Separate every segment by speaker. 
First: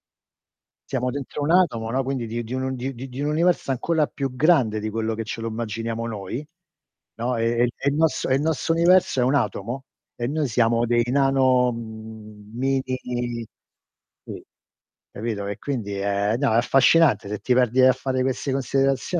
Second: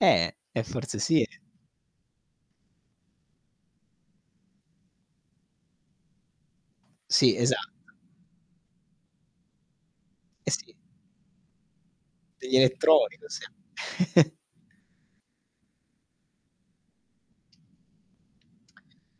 Speaker 1: Eh, e forse
Speaker 2: Siamo
Speaker 1: sì e
Speaker 2: dentro un atomo, no, quindi di di un di di di un universo ancora più grande di quello che ce lo immaginiamo noi,
Speaker 1: Sì,
Speaker 2: no, e e
Speaker 1: esatto.
Speaker 2: e il nostro e il nostro universo è un atomo e noi
Speaker 1: Eh sì
Speaker 2: siamo dei nano mhmm,
Speaker 1: Degli elettronico. Sì.
Speaker 2: mini [unintelligible] capito? E quindi è no è affascinante, se ti perdi a fare queste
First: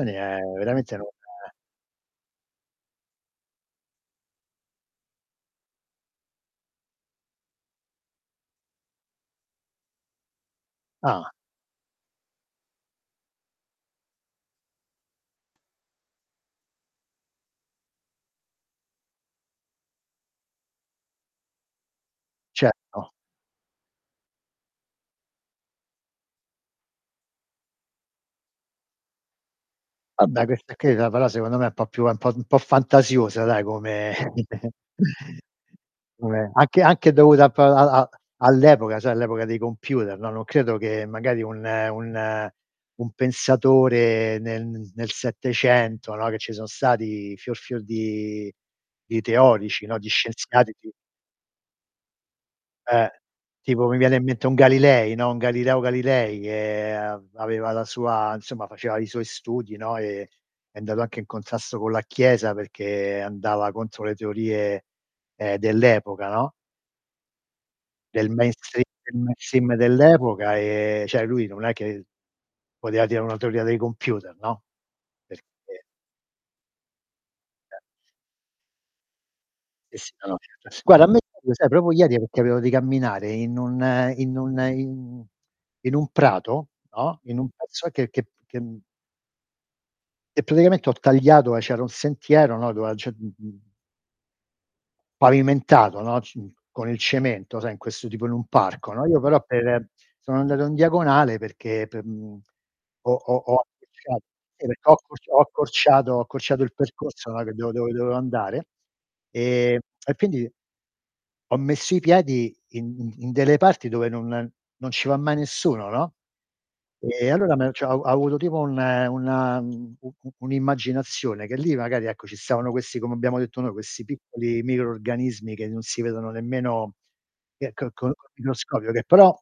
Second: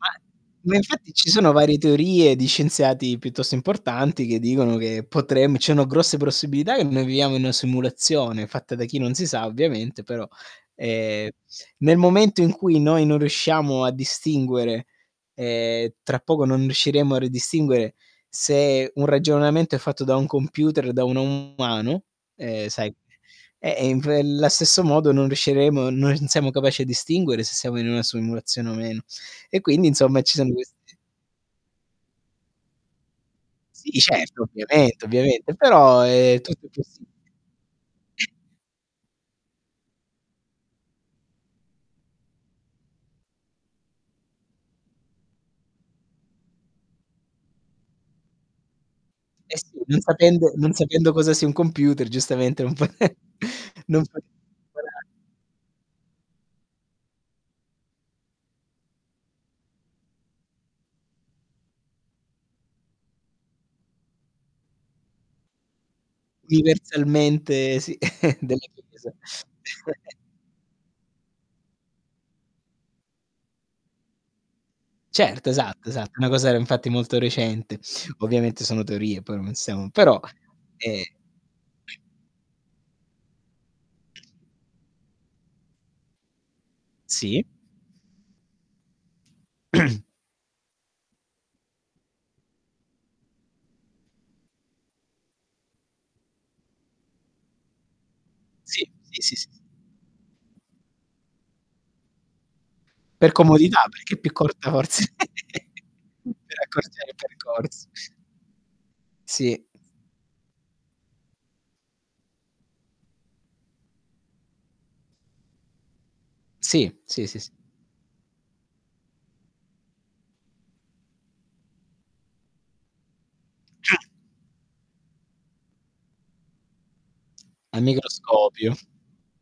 Speaker 1: Ma
Speaker 2: è
Speaker 1: ma
Speaker 2: veramente, non
Speaker 1: infatti ci sono varie teorie di scienziati piuttosto importanti che dicono che potrem ci sono grosse possibilità che noi viviamo in una simulazione, fatta da chi non si sa ovviamente, però, ehm,
Speaker 2: Ah.
Speaker 1: nel momento in cui noi non riusciamo a distinguere, ehm, tra poco non riusciremo a ridistinguere, se un ragionamento è fatto da un computer o da un umano, ehm, sai
Speaker 2: Certo.
Speaker 1: e, ehm, inf ehm, la stesso modo non riusciremo non siamo capaci a distinguere se siamo in una simulazione o meno. E quindi insomma ci
Speaker 2: Vabbè
Speaker 1: sono queste
Speaker 2: queste qui no però secondo me un po' più un po' un po' fantasiosa dai
Speaker 1: Sì
Speaker 2: come
Speaker 1: certo, ovviamente, ovviamente, però, ehm,
Speaker 2: come
Speaker 1: tutto è
Speaker 2: anche
Speaker 1: possibile.
Speaker 2: anche dovuta p a a all'epoca sai all'epoca dei computer, no, non credo che magari un un un pensatore nel nel 700, no, che ci sono stati fior fior di di
Speaker 1: Eh sì,
Speaker 2: teorici,
Speaker 1: non
Speaker 2: no. Di
Speaker 1: sapendo
Speaker 2: scienziati
Speaker 1: non
Speaker 2: ti
Speaker 1: sapendo cosa sia un computer giustamente, non fa
Speaker 2: Eh. Tipo mi
Speaker 1: non
Speaker 2: viene
Speaker 1: fa
Speaker 2: in mente un
Speaker 1: [unintelligible]
Speaker 2: Galilei, no, un Galileo Galilei, che av aveva la sua insomma faceva i suoi studi, no, e è andato anche in contrasto con la chiesa perché andava contro le teorie, ehm, dell'epoca, no?
Speaker 1: Universalmente sì,
Speaker 2: Del
Speaker 1: della
Speaker 2: mainstream
Speaker 1: chiesa.
Speaker 2: del mainstream dell'epoca, ehm, cioè lui non è che poteva dire una teoria dei computer, no. Perchè
Speaker 1: Certo, esatto, esatto, una cosa era infatti molto recente.
Speaker 2: [unintelligible]
Speaker 1: Ovviamente sono teorie poi non siamo però,
Speaker 2: [unintelligible] Guarda a
Speaker 1: eh
Speaker 2: me [unintelligible] lo sai, proprio ieri, perché avevo di camminare in un in un in in un prato, no, in
Speaker 1: Sì.
Speaker 2: un pezzo che che che e praticamente ho tagliato e c'era un sentiero, no, dove a ge mhmm Pavimentato, no, c mh, con il cemento, sai in questo tipo in un
Speaker 1: Sì,
Speaker 2: parco, no
Speaker 1: sì,
Speaker 2: Io
Speaker 1: sì,
Speaker 2: però
Speaker 1: sì, s
Speaker 2: per sono andato in diagonale perché p mhmm, ho
Speaker 1: Per
Speaker 2: ho ho
Speaker 1: comodità, perché è
Speaker 2: accorciat
Speaker 1: più
Speaker 2: si
Speaker 1: corta
Speaker 2: perchè ho
Speaker 1: forse,
Speaker 2: accorc ho accorciato ho
Speaker 1: per
Speaker 2: accorciato il
Speaker 1: accorciare i
Speaker 2: percorso, no, che devo
Speaker 1: percorsi.
Speaker 2: dove dovevo andare,
Speaker 1: Sì.
Speaker 2: ehm, e quindi ho messo i piedi in in delle parti dove non non ci va mai nessuno, no,
Speaker 1: Sì, sì,
Speaker 2: e
Speaker 1: sì, s
Speaker 2: allora me cio ho avuto tipo un una u u un'immaginazione, che lì magari, ecco, ci stavano questi, come abbiamo detto noi, questi
Speaker 1: [unintelligible]
Speaker 2: piccoli microrganismi che non si vedono nemmeno che
Speaker 1: Al
Speaker 2: che col col
Speaker 1: microscopio.
Speaker 2: microscopio, che però